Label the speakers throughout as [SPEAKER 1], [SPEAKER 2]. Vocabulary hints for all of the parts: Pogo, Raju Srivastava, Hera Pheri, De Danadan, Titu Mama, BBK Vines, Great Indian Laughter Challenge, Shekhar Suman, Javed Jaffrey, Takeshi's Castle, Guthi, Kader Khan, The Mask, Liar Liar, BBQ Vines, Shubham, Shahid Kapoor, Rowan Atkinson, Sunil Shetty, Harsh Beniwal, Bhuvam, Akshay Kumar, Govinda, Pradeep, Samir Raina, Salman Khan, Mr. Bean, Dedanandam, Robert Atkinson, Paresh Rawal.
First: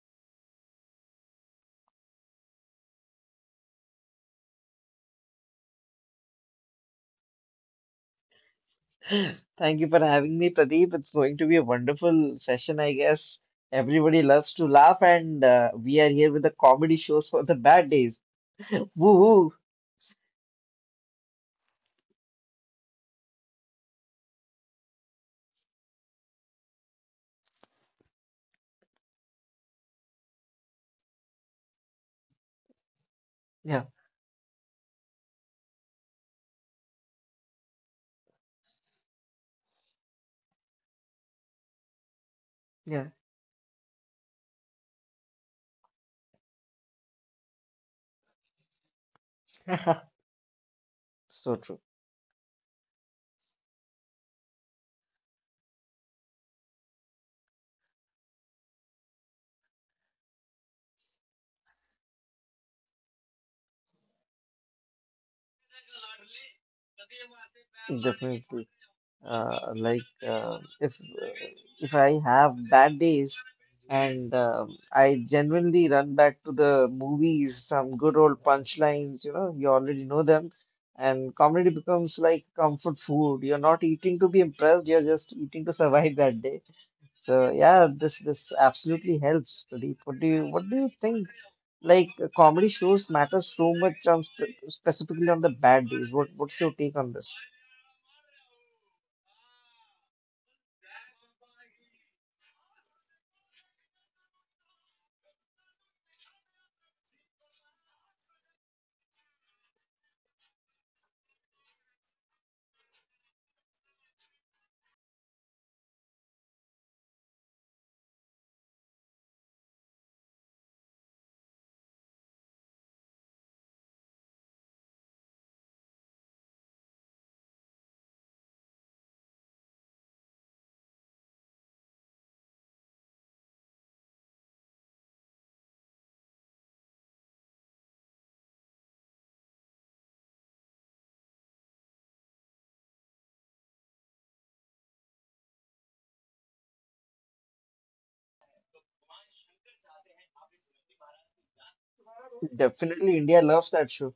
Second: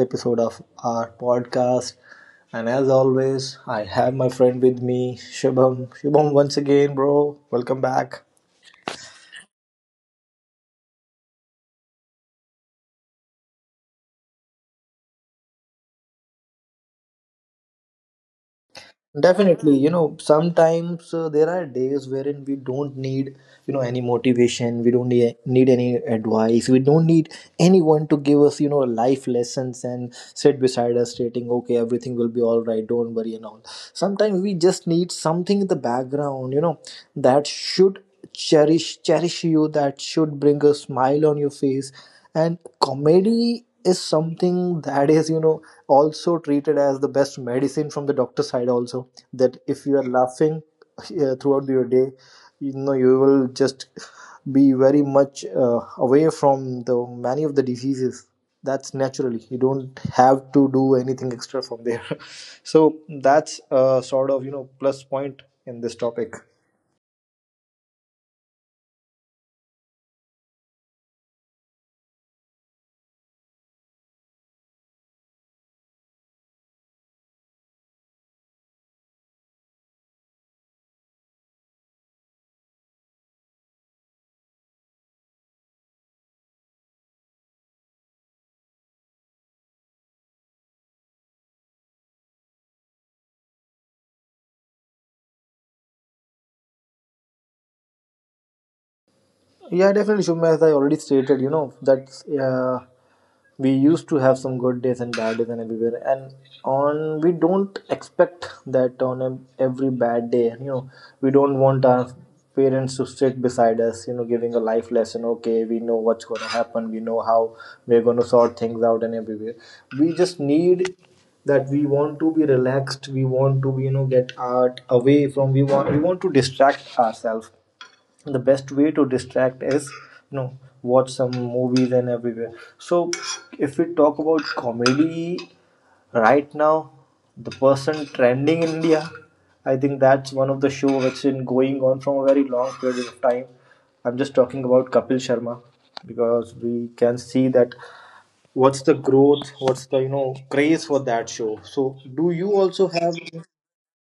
[SPEAKER 1] episode of our podcast. And as always, I have my friend with me, Shubham. Shubham, once again, bro, welcome back.
[SPEAKER 2] Thank you for having me, Pradeep. It's going to be a wonderful session, I guess. Everybody loves to laugh, and we are here with the comedy shows for the bad days. Woo woo.
[SPEAKER 1] Definitely, you know, sometimes there are days wherein we don't need, you know, any motivation, we don't need any advice, we don't need anyone to give us, you know, life lessons and sit beside us stating, okay, everything will be all right, don't worry and all.
[SPEAKER 2] Yeah,
[SPEAKER 1] Sometimes we just need something in the background, you know, that should cherish you, that should bring a smile on your face. And
[SPEAKER 2] yeah.
[SPEAKER 1] comedy is something that is, you know, also treated as the best medicine from the doctor side, also. That if you are laughing
[SPEAKER 2] So
[SPEAKER 1] throughout
[SPEAKER 2] true.
[SPEAKER 1] your day, you know, you will just be very much away from the many of the diseases. That's naturally, you don't have to do anything extra from there. So that's sort of, you know, plus point in this topic.
[SPEAKER 2] Definitely. uh, like uh, if uh, if I have bad days and I genuinely run back to the movies, some good old punchlines, you know, you already know them, and comedy becomes like comfort food. You're not eating to be impressed, you're just eating to survive that day. So yeah, this absolutely helps, Pradeep. What do you think? Comedy shows matter so much on specifically on the bad days. What's your take on this?
[SPEAKER 1] Yeah, definitely, Shubham, as I already stated, you know, that uh, we used to have some good days and bad days and everywhere, and on we don't expect that on every bad day, you know, we don't want our parents to sit beside us, you know, giving a life lesson. Okay, we know what's going to happen, we know how we're going to sort things out and everywhere. We just need that, we want to be relaxed, we want to, you know, get out away from, we want to distract ourselves. The best way to distract is, you know, watch some movies and everywhere. So if we talk about comedy right now, the person trending in India, I think that's one of the show which been going on from a very long period of time. I'm just talking about Kapil Sharma, because we can see that what's the growth, what's the, you know, craze for that show. So do you also
[SPEAKER 2] Definitely,
[SPEAKER 1] have,
[SPEAKER 2] India loves that show.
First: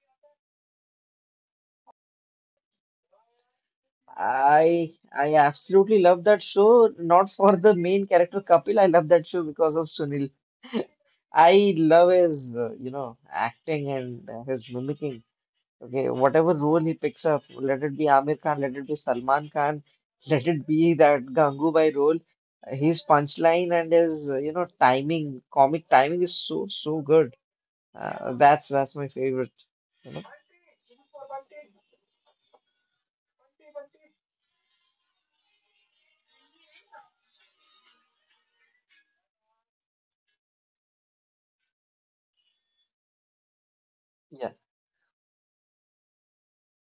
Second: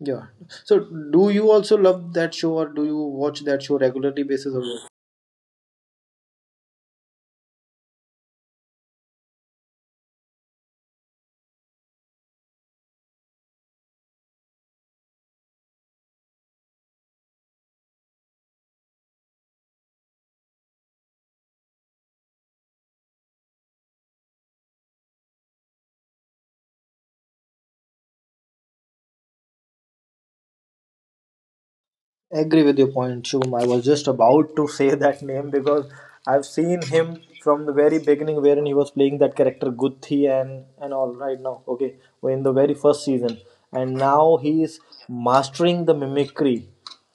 [SPEAKER 1] yeah. So, do you also love that show, or do you watch that show regularly basis? Or what?
[SPEAKER 2] I absolutely love that show. Not for the main character Kapil. I love that show because of Sunil. I love his, you know, acting and his mimicking. Okay, whatever role he picks up, let it be Amir Khan, let it be Salman Khan, let it be that Gangubai role. His punchline and his, you know, timing, comic timing is so good. That's my favorite. You know?
[SPEAKER 1] Agree with your point, Shubham. I was just about to say that name, because I've seen him from the very beginning, wherein he was playing that character Guthi and all. Right now, okay, we in the very first season, and now he is
[SPEAKER 2] Yeah,
[SPEAKER 1] mastering the mimicry.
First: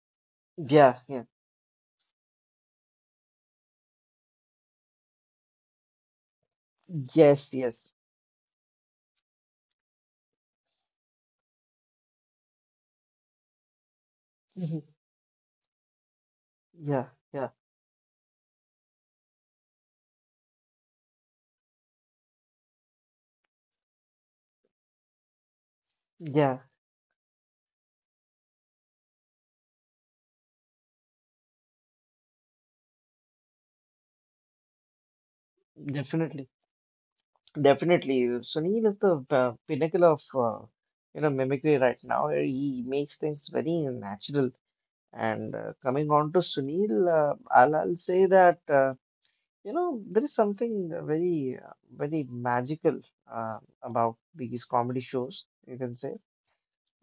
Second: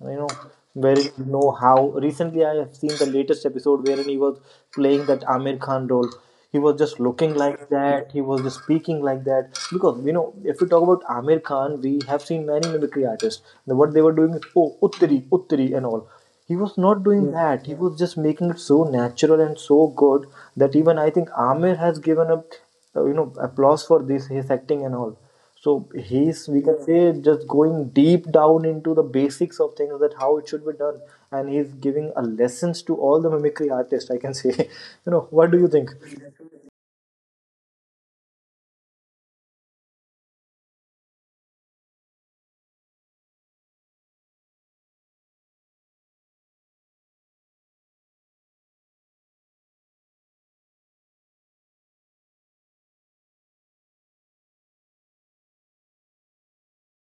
[SPEAKER 1] You know,
[SPEAKER 2] yeah,
[SPEAKER 1] very
[SPEAKER 2] yeah.
[SPEAKER 1] know how. Recently, I have seen the latest episode wherein he was playing that Amir Khan role. He was just looking
[SPEAKER 2] Yes,
[SPEAKER 1] like
[SPEAKER 2] yes.
[SPEAKER 1] that. He was just speaking like that. Because, you know, if we talk about Amir Khan, we have seen many mimicry artists. Now, what they were doing is oh Uttari, Uttari, and all. He was
[SPEAKER 2] Yeah,
[SPEAKER 1] not doing
[SPEAKER 2] yeah.
[SPEAKER 1] that. He was just making it so natural and so good that even I think Amir has given up, you know, applause for this his acting and all. So he's,
[SPEAKER 2] Yeah,
[SPEAKER 1] we can say, just going deep down into the basics of things, that how it should be done, and he's giving a lessons to all the mimicry artists, I can say. You know, what do you think?
[SPEAKER 2] definitely. Definitely. Sunil is the pinnacle of you know mimicry right now. He makes things very natural. And coming on to Sunil, I'll say that you know there is something very magical about these comedy shows, you can say.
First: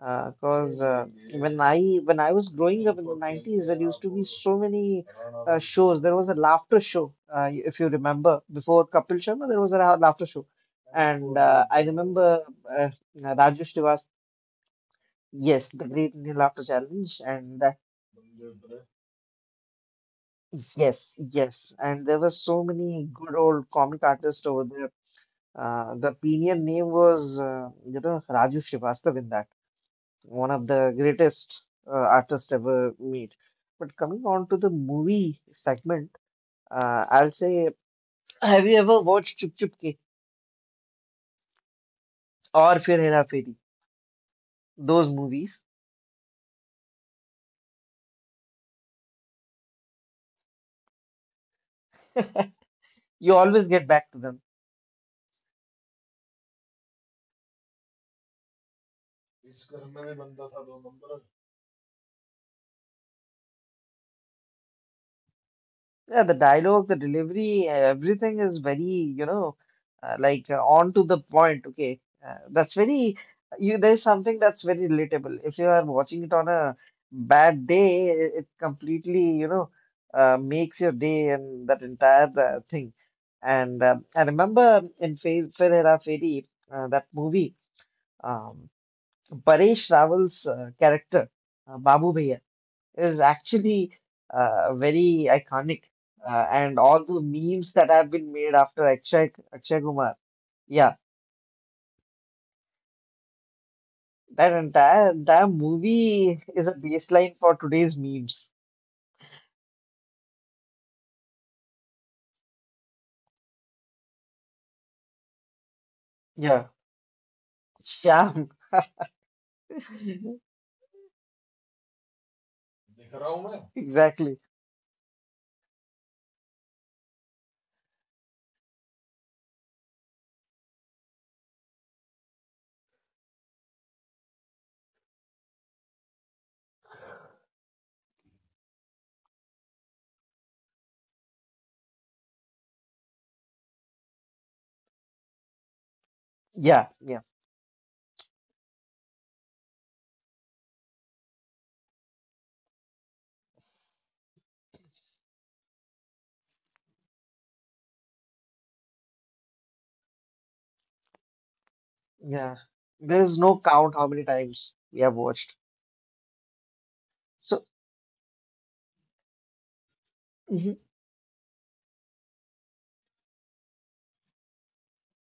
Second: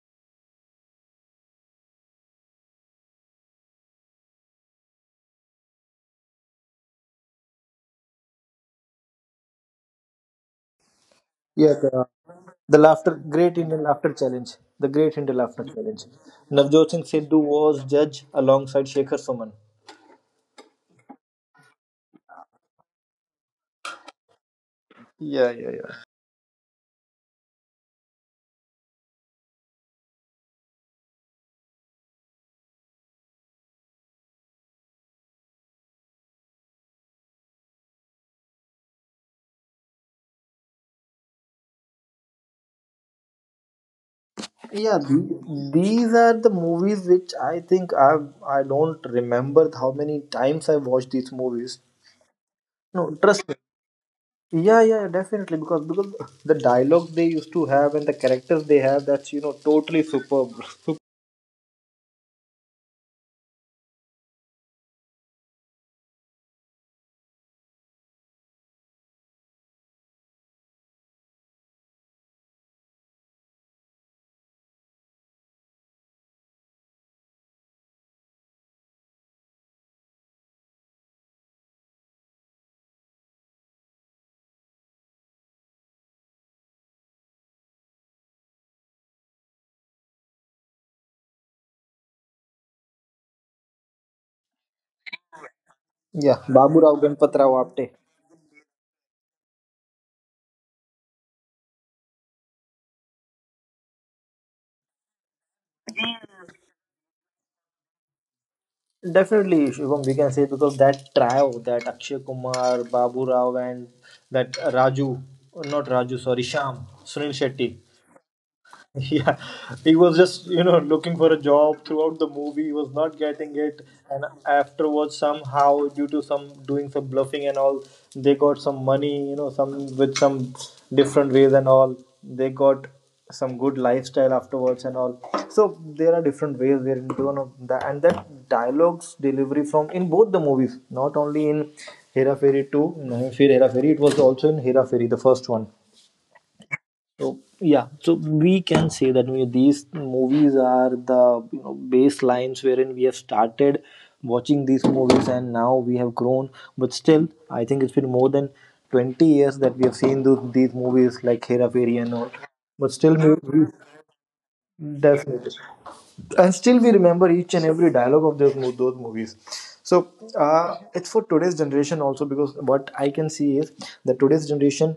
[SPEAKER 2] Cause When I was growing up in the 90s, there used to be so many shows. There was a laughter show, if you remember, before Kapil Sharma, there was a laughter show, and
[SPEAKER 1] Yeah,
[SPEAKER 2] I
[SPEAKER 1] the,
[SPEAKER 2] remember
[SPEAKER 1] the
[SPEAKER 2] uh,
[SPEAKER 1] laughter, Great
[SPEAKER 2] Rajesh
[SPEAKER 1] Indian
[SPEAKER 2] Devas,
[SPEAKER 1] Laughter Challenge, the Great Indian Laughter
[SPEAKER 2] yes, the
[SPEAKER 1] Challenge.
[SPEAKER 2] Great Indian Laughter
[SPEAKER 1] Navjot Singh
[SPEAKER 2] Challenge,
[SPEAKER 1] Sidhu
[SPEAKER 2] and that,
[SPEAKER 1] was judge alongside Shekhar Suman.
[SPEAKER 2] yes, yes, and there were so many good old comic artists over there.
[SPEAKER 1] Yeah, yeah, yeah.
[SPEAKER 2] The premium name was, you know, Raju Srivastava in that. One of the greatest artists ever made. But coming on to the movie segment, I'll say, have you ever watched Chup Chup Ke or Fir Hera Feri?
[SPEAKER 1] Yeah,
[SPEAKER 2] Those movies,
[SPEAKER 1] these are the movies which I think I don't remember how many times I watched these movies. No,
[SPEAKER 2] you always
[SPEAKER 1] trust me.
[SPEAKER 2] get back to them.
[SPEAKER 1] Yeah, yeah, definitely, because the dialogue they used to have and the characters they have, that's, you know, totally superb.
[SPEAKER 2] Yeah, the dialogue, the delivery, everything is very, you know, on to the point. Okay, that's very you. There's something that's very relatable. If you are watching it on a bad day, it completely, you know, makes your day and that entire thing. And I remember in Fe Fir Hera Feri, that movie, um, Paresh Rawal's character, Babu Bhaiya is actually very iconic.
[SPEAKER 1] Yeah,
[SPEAKER 2] And
[SPEAKER 1] Babu
[SPEAKER 2] all
[SPEAKER 1] Rao
[SPEAKER 2] the
[SPEAKER 1] Ganpat
[SPEAKER 2] memes
[SPEAKER 1] Rao
[SPEAKER 2] that
[SPEAKER 1] Apte.
[SPEAKER 2] have been made after Akshay Kumar. Yeah, that entire movie is a baseline for today's memes.
[SPEAKER 1] Definitely, Shubham, we can say, because that trio, that Akshay Kumar, Babu Rao, and that Raju, not Raju, sorry,
[SPEAKER 2] Yeah,
[SPEAKER 1] Sham, Sunil Shetty.
[SPEAKER 2] yeah,
[SPEAKER 1] Yeah, he was just, you know, looking for a job throughout the movie. He was not getting it,
[SPEAKER 2] exactly.
[SPEAKER 1] and afterwards, somehow, due to some doing some bluffing and all, they got some money, you know, some with some different ways and all. They got some good lifestyle afterwards and all. So there are different ways where you know that, and that dialogues delivery from in both the movies, not only in Hera Fairy 2, Nahi Fir Hera Fairy, it was also in Hera Fairy, the first one.
[SPEAKER 2] Yeah, yeah,
[SPEAKER 1] So yeah, so we can say that, you know, these movies are the, you know, baselines wherein we have started watching these movies, and now we have grown. But still, I think it's been more than 20 years that we have seen those, these movies like Hera Fairy and all.
[SPEAKER 2] yeah.
[SPEAKER 1] But
[SPEAKER 2] There is
[SPEAKER 1] still,
[SPEAKER 2] no
[SPEAKER 1] we
[SPEAKER 2] count how many times we have watched.
[SPEAKER 1] definitely, and still we remember
[SPEAKER 2] So,
[SPEAKER 1] each and every dialogue of those those movies. So
[SPEAKER 2] mhm,
[SPEAKER 1] uh, it's for today's generation also, because what I can see is that today's generation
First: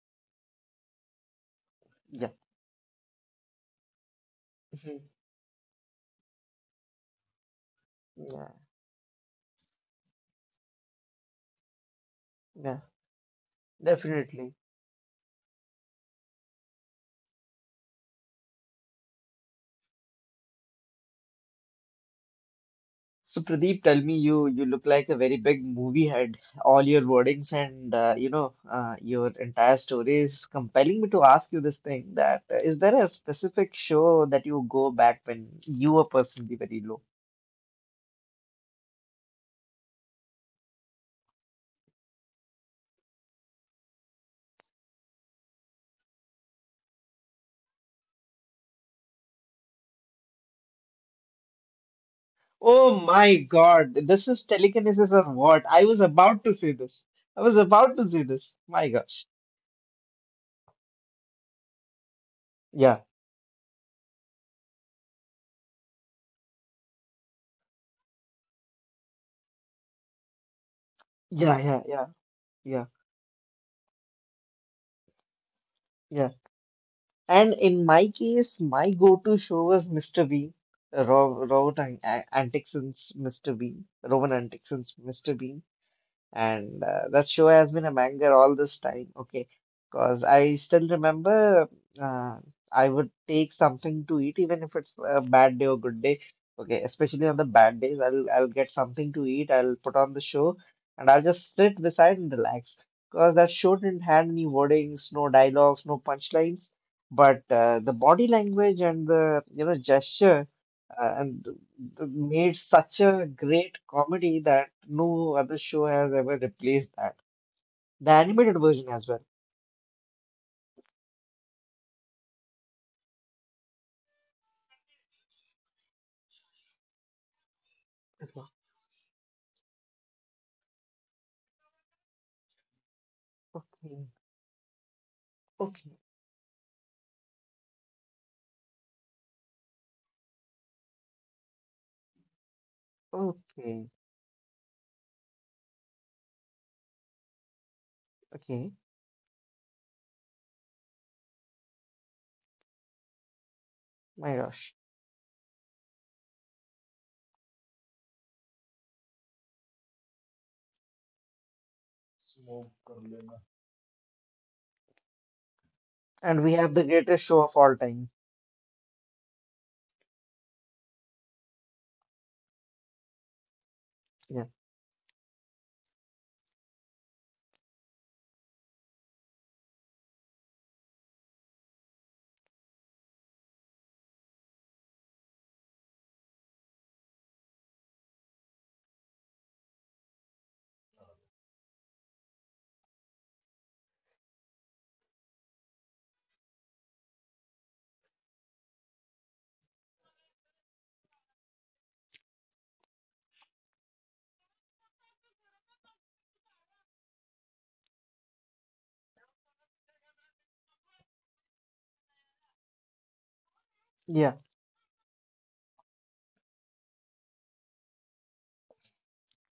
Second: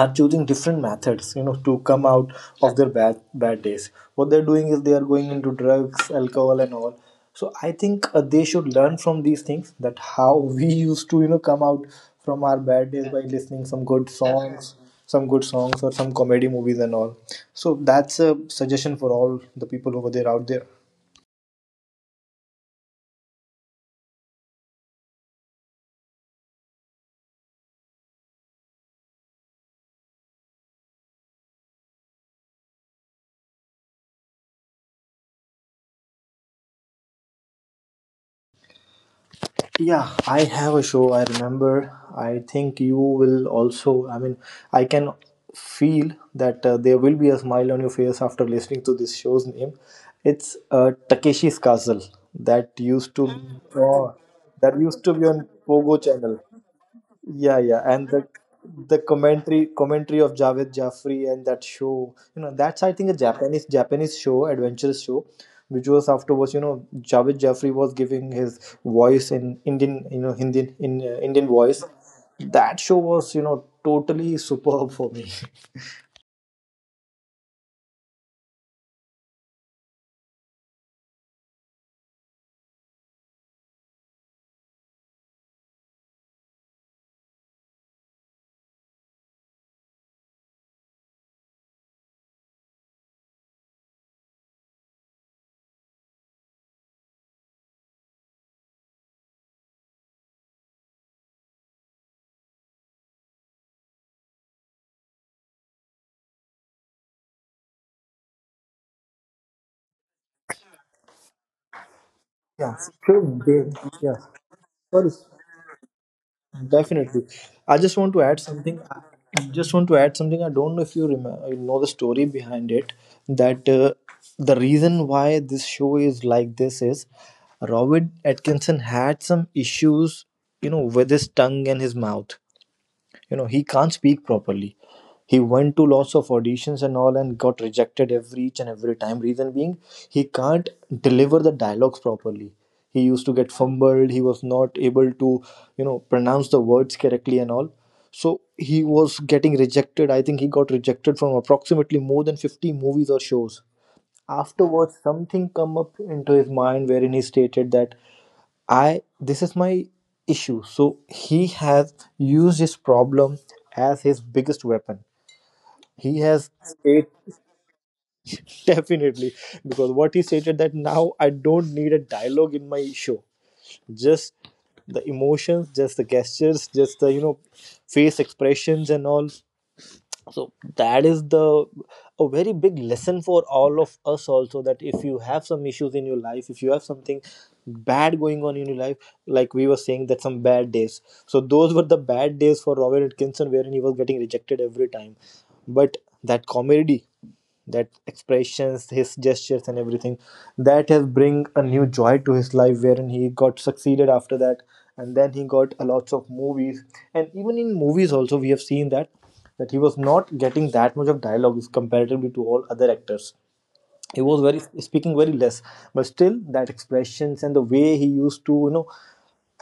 [SPEAKER 1] are choosing different methods, you know, to come
[SPEAKER 2] yeah,
[SPEAKER 1] out of their bad days. What they're doing is they
[SPEAKER 2] mhm,
[SPEAKER 1] are going into drugs, alcohol and all. So I think they
[SPEAKER 2] yeah,
[SPEAKER 1] should learn from these things, that how we used to, you know, come out from our
[SPEAKER 2] yeah,
[SPEAKER 1] bad days by listening
[SPEAKER 2] definitely.
[SPEAKER 1] some good songs or some comedy movies and all. So that's a suggestion for all the people over there, out there.
[SPEAKER 2] So Pradeep, tell me, you look like a very big movie head. All your wordings and you know your entire story is compelling me to ask you this thing. That is there a specific show that you go back when you were personally very low?
[SPEAKER 1] Yeah, I have a show. I remember. I think you will also. I mean, I can feel that there will be a smile on your face after listening to this show's name. It's Takeshi's Castle that used
[SPEAKER 2] Oh
[SPEAKER 1] to
[SPEAKER 2] my
[SPEAKER 1] oh,
[SPEAKER 2] God, this is
[SPEAKER 1] that used to be
[SPEAKER 2] telekinesis
[SPEAKER 1] on
[SPEAKER 2] or what?
[SPEAKER 1] Pogo
[SPEAKER 2] I was
[SPEAKER 1] channel.
[SPEAKER 2] about to say this.
[SPEAKER 1] Yeah,
[SPEAKER 2] I was
[SPEAKER 1] yeah, and
[SPEAKER 2] about
[SPEAKER 1] the
[SPEAKER 2] to say this.
[SPEAKER 1] the
[SPEAKER 2] My gosh.
[SPEAKER 1] commentary of Javed Jaffrey and that show, you know, that's I think a
[SPEAKER 2] Yeah,
[SPEAKER 1] Japanese show, adventurous show, which was afterwards, you know, Javed Jaffrey was giving his voice in Indian, you know, Hindi in Indian
[SPEAKER 2] yeah,
[SPEAKER 1] voice.
[SPEAKER 2] yeah, yeah,
[SPEAKER 1] That
[SPEAKER 2] yeah,
[SPEAKER 1] show was, you know, totally superb for me.
[SPEAKER 2] yeah. And in my case, my go-to show was Mr. Bean, Robert Antickson's Mr. Bean, Rowan Atkinson's Mr. Bean. And that show has been a banger all this time, okay? Because I still remember uh, I would take something to eat, even if it's a bad day or good day, okay? Especially on the bad days, I'll get something to eat, I'll put on the show, and I'll just sit beside and relax. Because that show didn't have any wordings, no dialogues, no punchlines, but the body language and the you know gesture uh, and made
[SPEAKER 1] Yeah,
[SPEAKER 2] such
[SPEAKER 1] so
[SPEAKER 2] a
[SPEAKER 1] big.
[SPEAKER 2] great
[SPEAKER 1] Yeah,
[SPEAKER 2] comedy that
[SPEAKER 1] sorry.
[SPEAKER 2] no other show has ever replaced that.
[SPEAKER 1] Definitely. I just want
[SPEAKER 2] The
[SPEAKER 1] to add
[SPEAKER 2] animated
[SPEAKER 1] something.
[SPEAKER 2] version as well.
[SPEAKER 1] I Just want to add something. I don't know if you remember, you know the story behind it. That the reason why this show is like this is Robert Atkinson had some issues, you know, with his tongue and his mouth. You know, he can't
[SPEAKER 2] Okay,
[SPEAKER 1] speak properly. He went to
[SPEAKER 2] okay,
[SPEAKER 1] lots of auditions and all, and got rejected every each and every time, reason being he can't deliver the dialogues properly. He used to get
[SPEAKER 2] okay,
[SPEAKER 1] fumbled, he was not able to, you know, pronounce the words correctly and all. So
[SPEAKER 2] okay.
[SPEAKER 1] he was getting rejected. I think he got rejected from approximately more than 50 movies or shows.
[SPEAKER 2] My gosh.
[SPEAKER 1] Afterwards, something come up into his mind, wherein he stated that, I this is my issue. So he has used his problem as his biggest weapon. He
[SPEAKER 2] And
[SPEAKER 1] has
[SPEAKER 2] we have the
[SPEAKER 1] said,
[SPEAKER 2] greatest show of all time.
[SPEAKER 1] definitely, because what he stated that, now I don't need a dialogue in my show. Just
[SPEAKER 2] Yeah,
[SPEAKER 1] the emotions, just the gestures, just the, you know, face expressions and all. So that is the a very big lesson for all of us also, that if you have some issues in your life, if you have something bad going on in your life, like we were saying that some bad days, so those were the bad days for Robert Atkinson, wherein he was getting rejected every time. But that comedy, that expressions, his gestures and everything, that has bring a new joy to his life, wherein he got succeeded after that, and then he got a lots of movies. And even in movies also we have seen that, that he was not getting that much of dialogue if comparatively to all other actors. He
[SPEAKER 2] yeah.
[SPEAKER 1] was very speaking very less. But still, that expressions and the way he used to, you know,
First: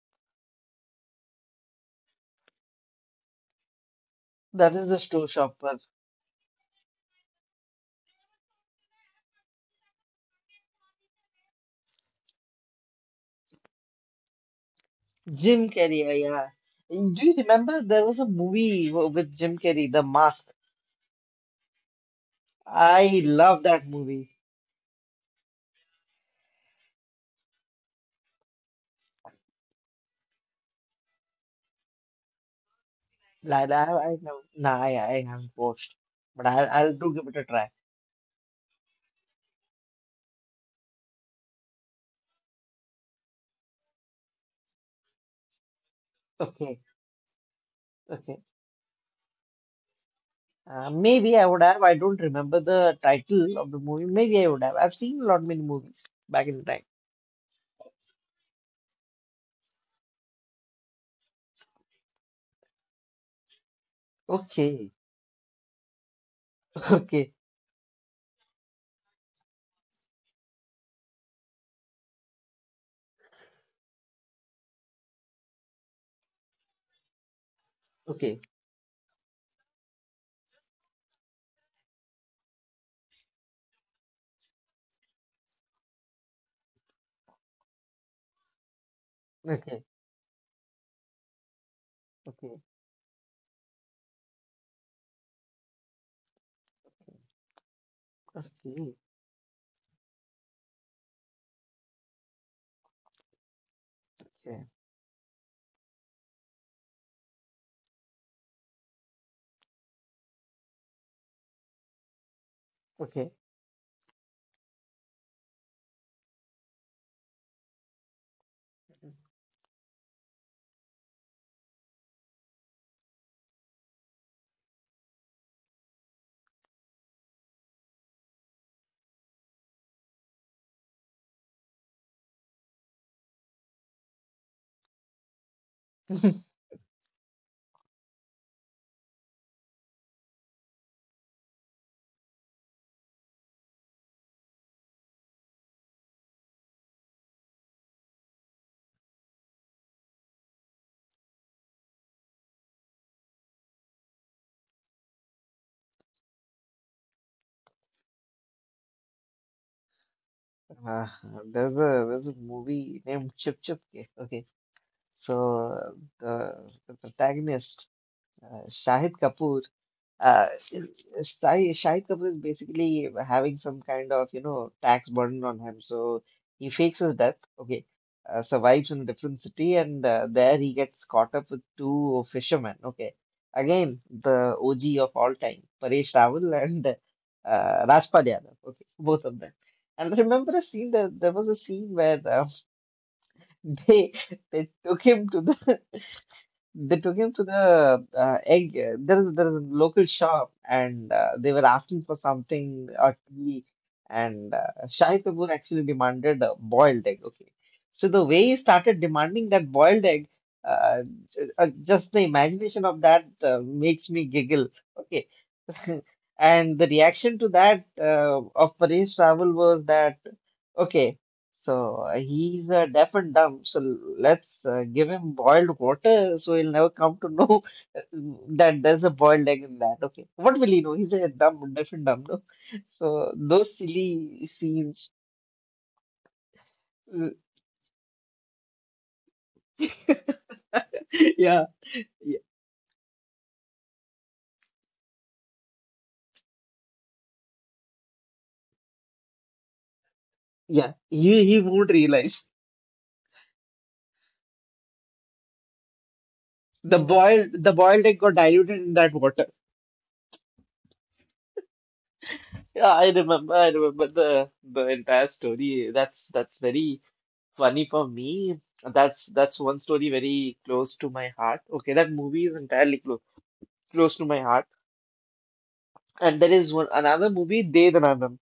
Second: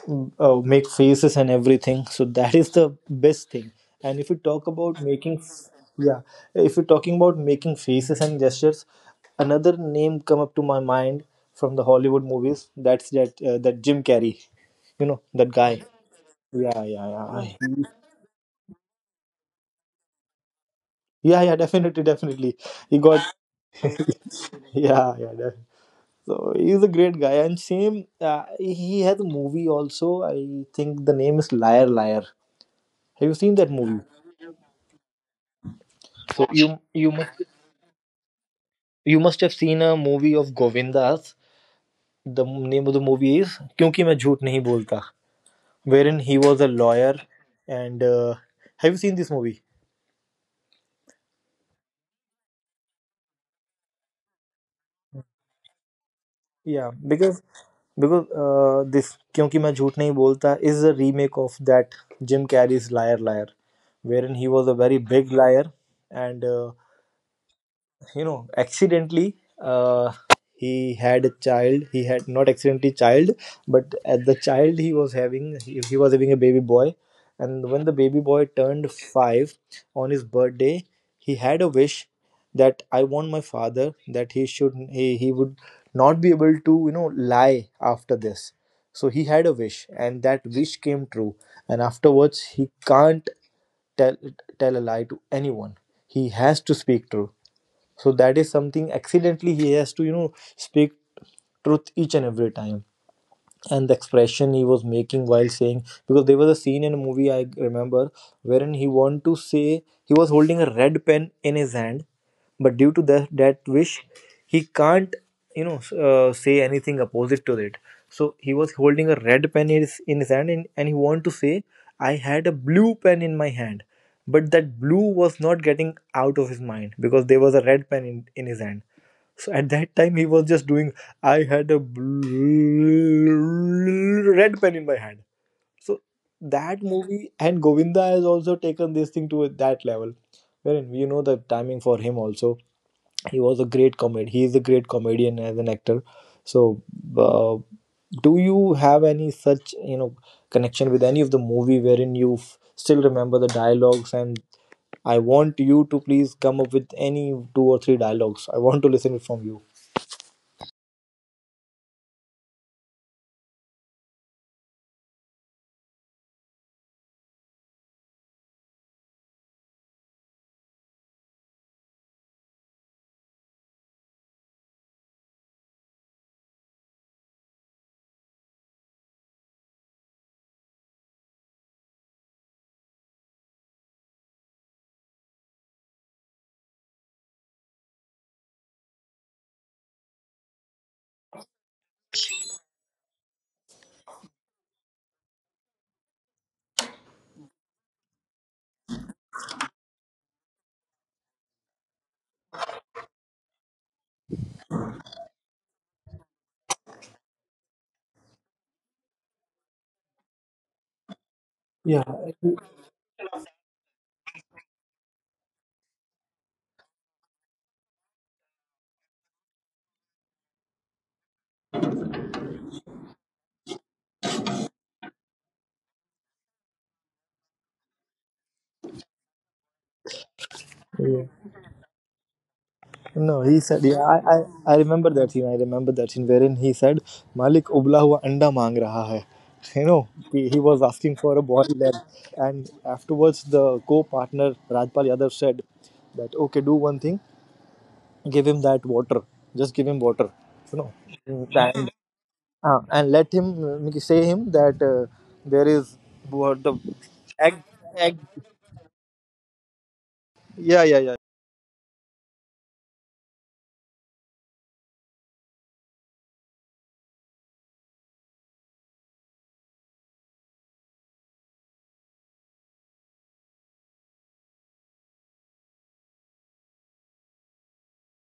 [SPEAKER 1] make faces and everything, so that is the best thing. And if you talk
[SPEAKER 2] That is the
[SPEAKER 1] about
[SPEAKER 2] Slow
[SPEAKER 1] making
[SPEAKER 2] Shopper.
[SPEAKER 1] yeah, if you're talking about making faces and gestures, another name come up to my mind from the Hollywood movies, that's that that Jim Carrey, you know, that
[SPEAKER 2] Jim
[SPEAKER 1] guy.
[SPEAKER 2] Carrey, yeah.
[SPEAKER 1] Yeah, yeah,
[SPEAKER 2] Do
[SPEAKER 1] yeah,
[SPEAKER 2] you remember there was a movie with Jim Carrey, The Mask?
[SPEAKER 1] yeah, yeah, definitely, definitely, he
[SPEAKER 2] I
[SPEAKER 1] got
[SPEAKER 2] love that movie.
[SPEAKER 1] yeah, yeah. So he's a great guy, and same he has a movie also. I think the name is Liar Liar. Have you seen that
[SPEAKER 2] Like,
[SPEAKER 1] movie?
[SPEAKER 2] I know. Nah, I haven't watched,
[SPEAKER 1] So
[SPEAKER 2] but
[SPEAKER 1] you
[SPEAKER 2] I'll
[SPEAKER 1] you
[SPEAKER 2] do give
[SPEAKER 1] must,
[SPEAKER 2] it a try.
[SPEAKER 1] you must have seen a movie of Govindas. The name of the movie is क्योंकि मैं झूठ नहीं बोलता, wherein he was a
[SPEAKER 2] Okay.
[SPEAKER 1] lawyer, and
[SPEAKER 2] Okay.
[SPEAKER 1] have you seen this movie?
[SPEAKER 2] Maybe I would have. I don't remember the title of the movie. Maybe I would have. I've seen a lot many movies back in the time.
[SPEAKER 1] Yeah, because this क्योंकि मैं झूठ नहीं बोलता is a remake of that Jim Carrey's Liar Liar, wherein he was a
[SPEAKER 2] Okay,
[SPEAKER 1] very big liar and.
[SPEAKER 2] okay,
[SPEAKER 1] You know accidentally uh, he had a child he had not accidentally child but at the child he was having he was having a baby boy. And when the baby
[SPEAKER 2] okay,
[SPEAKER 1] boy turned 5 on his birthday he had a wish that I want my father that he would not be able to you know lie after this. So he had a
[SPEAKER 2] okay,
[SPEAKER 1] wish and that wish came true, and afterwards
[SPEAKER 2] okay,
[SPEAKER 1] he can't tell tell a lie to anyone. He has to speak truth. So that is something accidentally he has to you know speak truth each and every time. And the expression
[SPEAKER 2] okay,
[SPEAKER 1] he was making while saying, because there was a scene in a movie I remember wherein he wanted to say, he was holding a red pen in his hand, but due to
[SPEAKER 2] okay,
[SPEAKER 1] that wish, he can't say anything opposite to it. So he was holding a red pen in in his hand and he wanted to say I had a blue pen in my hand, but that blue was not getting out of his mind because there was a red pen in his hand. So at that time, he was just doing, I had a red pen in my hand. So
[SPEAKER 2] okay.
[SPEAKER 1] that movie, and Govinda has also taken this thing to that level, wherein you know the timing for him also. He was a great comedian. He is a great comedian as an actor. So, uh, do you have any such you know connection with any of the movie wherein you still remember the dialogues? And I want you to please come up with any two or three dialogues. I want to listen it from you.
[SPEAKER 2] Uh, there's a movie named Chip Chip. Ke. Okay, so the protagonist Shahid Kapoor. Uh, Shahid Kapoor is basically having some kind of, you know, tax burden on him. So he fakes his death, okay, survives in a different city, and there he gets caught up with two fishermen, okay. Again, the OG of all time, Paresh Rawal and Rajpal Yadav, okay, both of them. And remember a scene that there was a scene where they they took him to the they took him to the egg. There is a local shop, and they were asking for something or tea. And Shahid Kapoor actually demanded a boiled egg. Okay, so the way he started demanding that boiled egg, uh, just
[SPEAKER 1] Yeah,
[SPEAKER 2] the imagination of that makes me giggle. Okay, and the reaction to that of Paresh travel was that okay. So he's deaf and dumb. So let's give him boiled water so he'll never come to know that there's a boiled egg in that. Okay. What will he know? He's a dumb, deaf and dumb. No? So
[SPEAKER 1] no, he
[SPEAKER 2] those
[SPEAKER 1] said, yeah,
[SPEAKER 2] silly
[SPEAKER 1] I
[SPEAKER 2] scenes.
[SPEAKER 1] remember that scene. I remember that scene wherein he said,
[SPEAKER 2] uh,
[SPEAKER 1] Malik ubla hua anda mang raha hai. You know, he was asking for a
[SPEAKER 2] Yeah.
[SPEAKER 1] boiled egg.
[SPEAKER 2] Yeah.
[SPEAKER 1] And afterwards, the co partner Rajpal Yadav said that, okay, do one thing, give him that water. Just give him water. You
[SPEAKER 2] Yeah.
[SPEAKER 1] know,
[SPEAKER 2] He won't
[SPEAKER 1] and,
[SPEAKER 2] realize.
[SPEAKER 1] and let him say him that there is what the
[SPEAKER 2] The boiled
[SPEAKER 1] egg,
[SPEAKER 2] the boiled egg
[SPEAKER 1] egg.
[SPEAKER 2] got diluted in that water.
[SPEAKER 1] Yeah, yeah, yeah.
[SPEAKER 2] Yeah, I remember. I remember the entire story. That's very funny for me, that's one story very close to my heart. Okay, that movie is entirely close to my heart. And there is one another movie, Dedanandam.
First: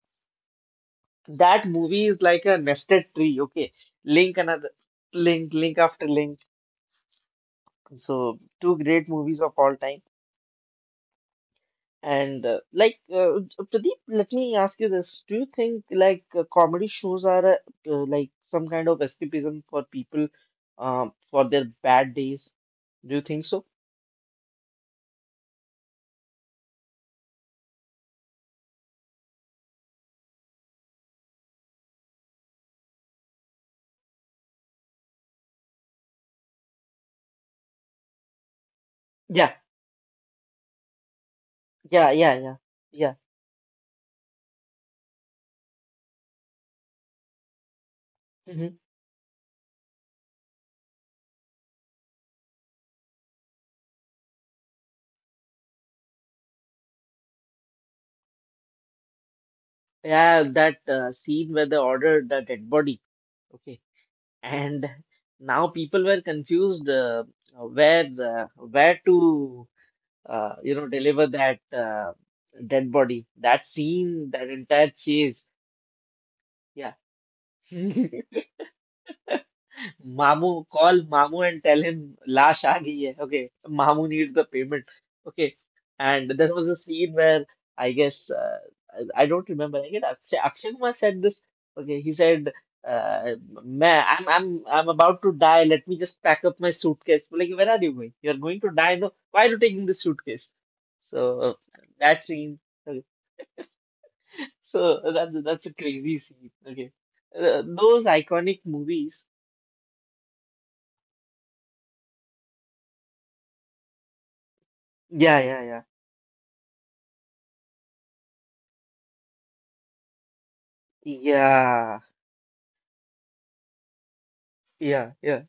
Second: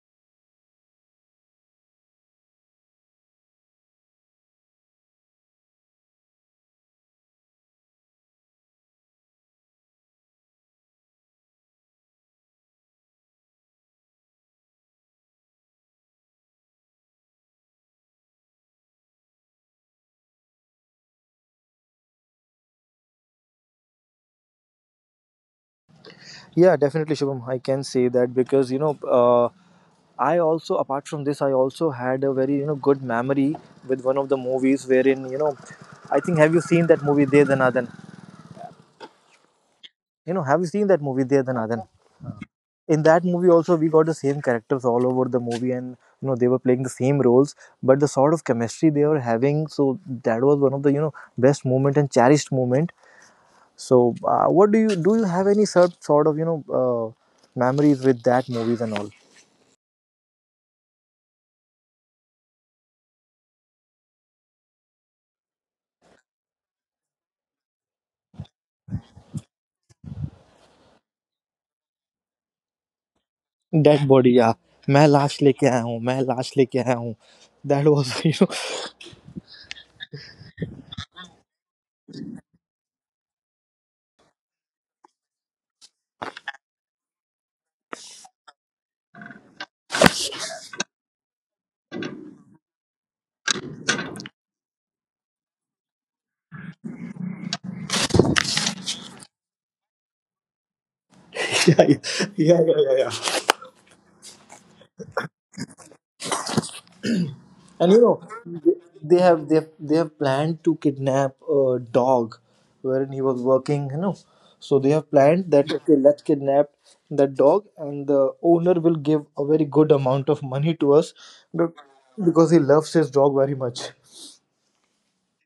[SPEAKER 2] That movie is like a nested tree. Okay, link another link after link. So two great movies of all time. And Pradeep, let me ask you this: do you think comedy shows are like some kind of escapism for people for their bad days? Do you think so?
[SPEAKER 1] Yeah, definitely, Shubham. I can say that because you know, I also apart from this, I also had a very you know good memory with one of the movies wherein you know, I think have you seen that movie De Danadan?
[SPEAKER 2] Yeah.
[SPEAKER 1] You know, have you seen that movie De Danadan?
[SPEAKER 2] Yeah, yeah, yeah,
[SPEAKER 1] In
[SPEAKER 2] yeah.
[SPEAKER 1] that movie also, we got the same characters all over the movie, and you know they were playing the same roles, but the sort of
[SPEAKER 2] Hmm.
[SPEAKER 1] chemistry they were having, so that was one of the you know best moment and cherished moment. So, what do? You have any sort of you know memories with that movies and all?
[SPEAKER 2] Yeah, that scene where they ordered the dead body. Okay, and now people were confused where where to you know deliver that dead body. That
[SPEAKER 1] dead
[SPEAKER 2] scene,
[SPEAKER 1] body
[SPEAKER 2] that
[SPEAKER 1] yeah
[SPEAKER 2] entire
[SPEAKER 1] मैं लाश
[SPEAKER 2] chase.
[SPEAKER 1] लेके आया हूँ मैं लाश लेके
[SPEAKER 2] Yeah,
[SPEAKER 1] आया हूँ, that was you
[SPEAKER 2] Mamu,
[SPEAKER 1] know
[SPEAKER 2] call Mamu and tell him lash aa gayi hai. Okay, Mamu needs the payment. Okay, and there was a scene where I guess I don't remember. I guess Akshay Kumar said this. Okay, he said, uh, "Man, I'm about to die. Let me just pack up my suitcase." Like, where are you going? You're going to die. No, why are you taking this suitcase? So
[SPEAKER 1] yeah yeah
[SPEAKER 2] that scene.
[SPEAKER 1] yeah yeah,
[SPEAKER 2] Okay.
[SPEAKER 1] yeah. yeah.
[SPEAKER 2] So that's a crazy scene. Okay, those
[SPEAKER 1] And you know
[SPEAKER 2] iconic movies.
[SPEAKER 1] they have planned to kidnap a dog wherein he was working, you know. So they have
[SPEAKER 2] Yeah, yeah,
[SPEAKER 1] planned
[SPEAKER 2] yeah,
[SPEAKER 1] that okay, let's kidnap that dog and the owner will give a very good amount of money to us be-
[SPEAKER 2] yeah,
[SPEAKER 1] because he loves his dog very much.
[SPEAKER 2] yeah, yeah,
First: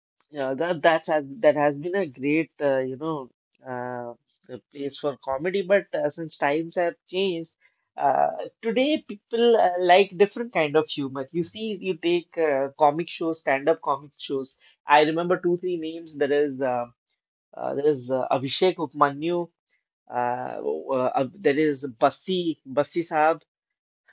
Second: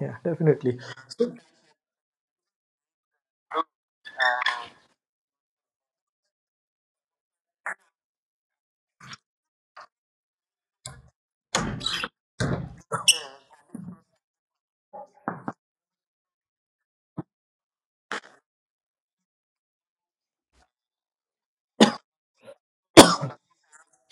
[SPEAKER 1] Yeah,
[SPEAKER 2] yeah.
[SPEAKER 1] definitely.
[SPEAKER 2] That has been a great you know uh, a place for comedy. But since times have changed, uh, today people like different kind of humor. You see, you take comic shows, stand-up comic shows. I remember two, three names. There is Abhishek Upmanyu. Uh, there is Basi Saab.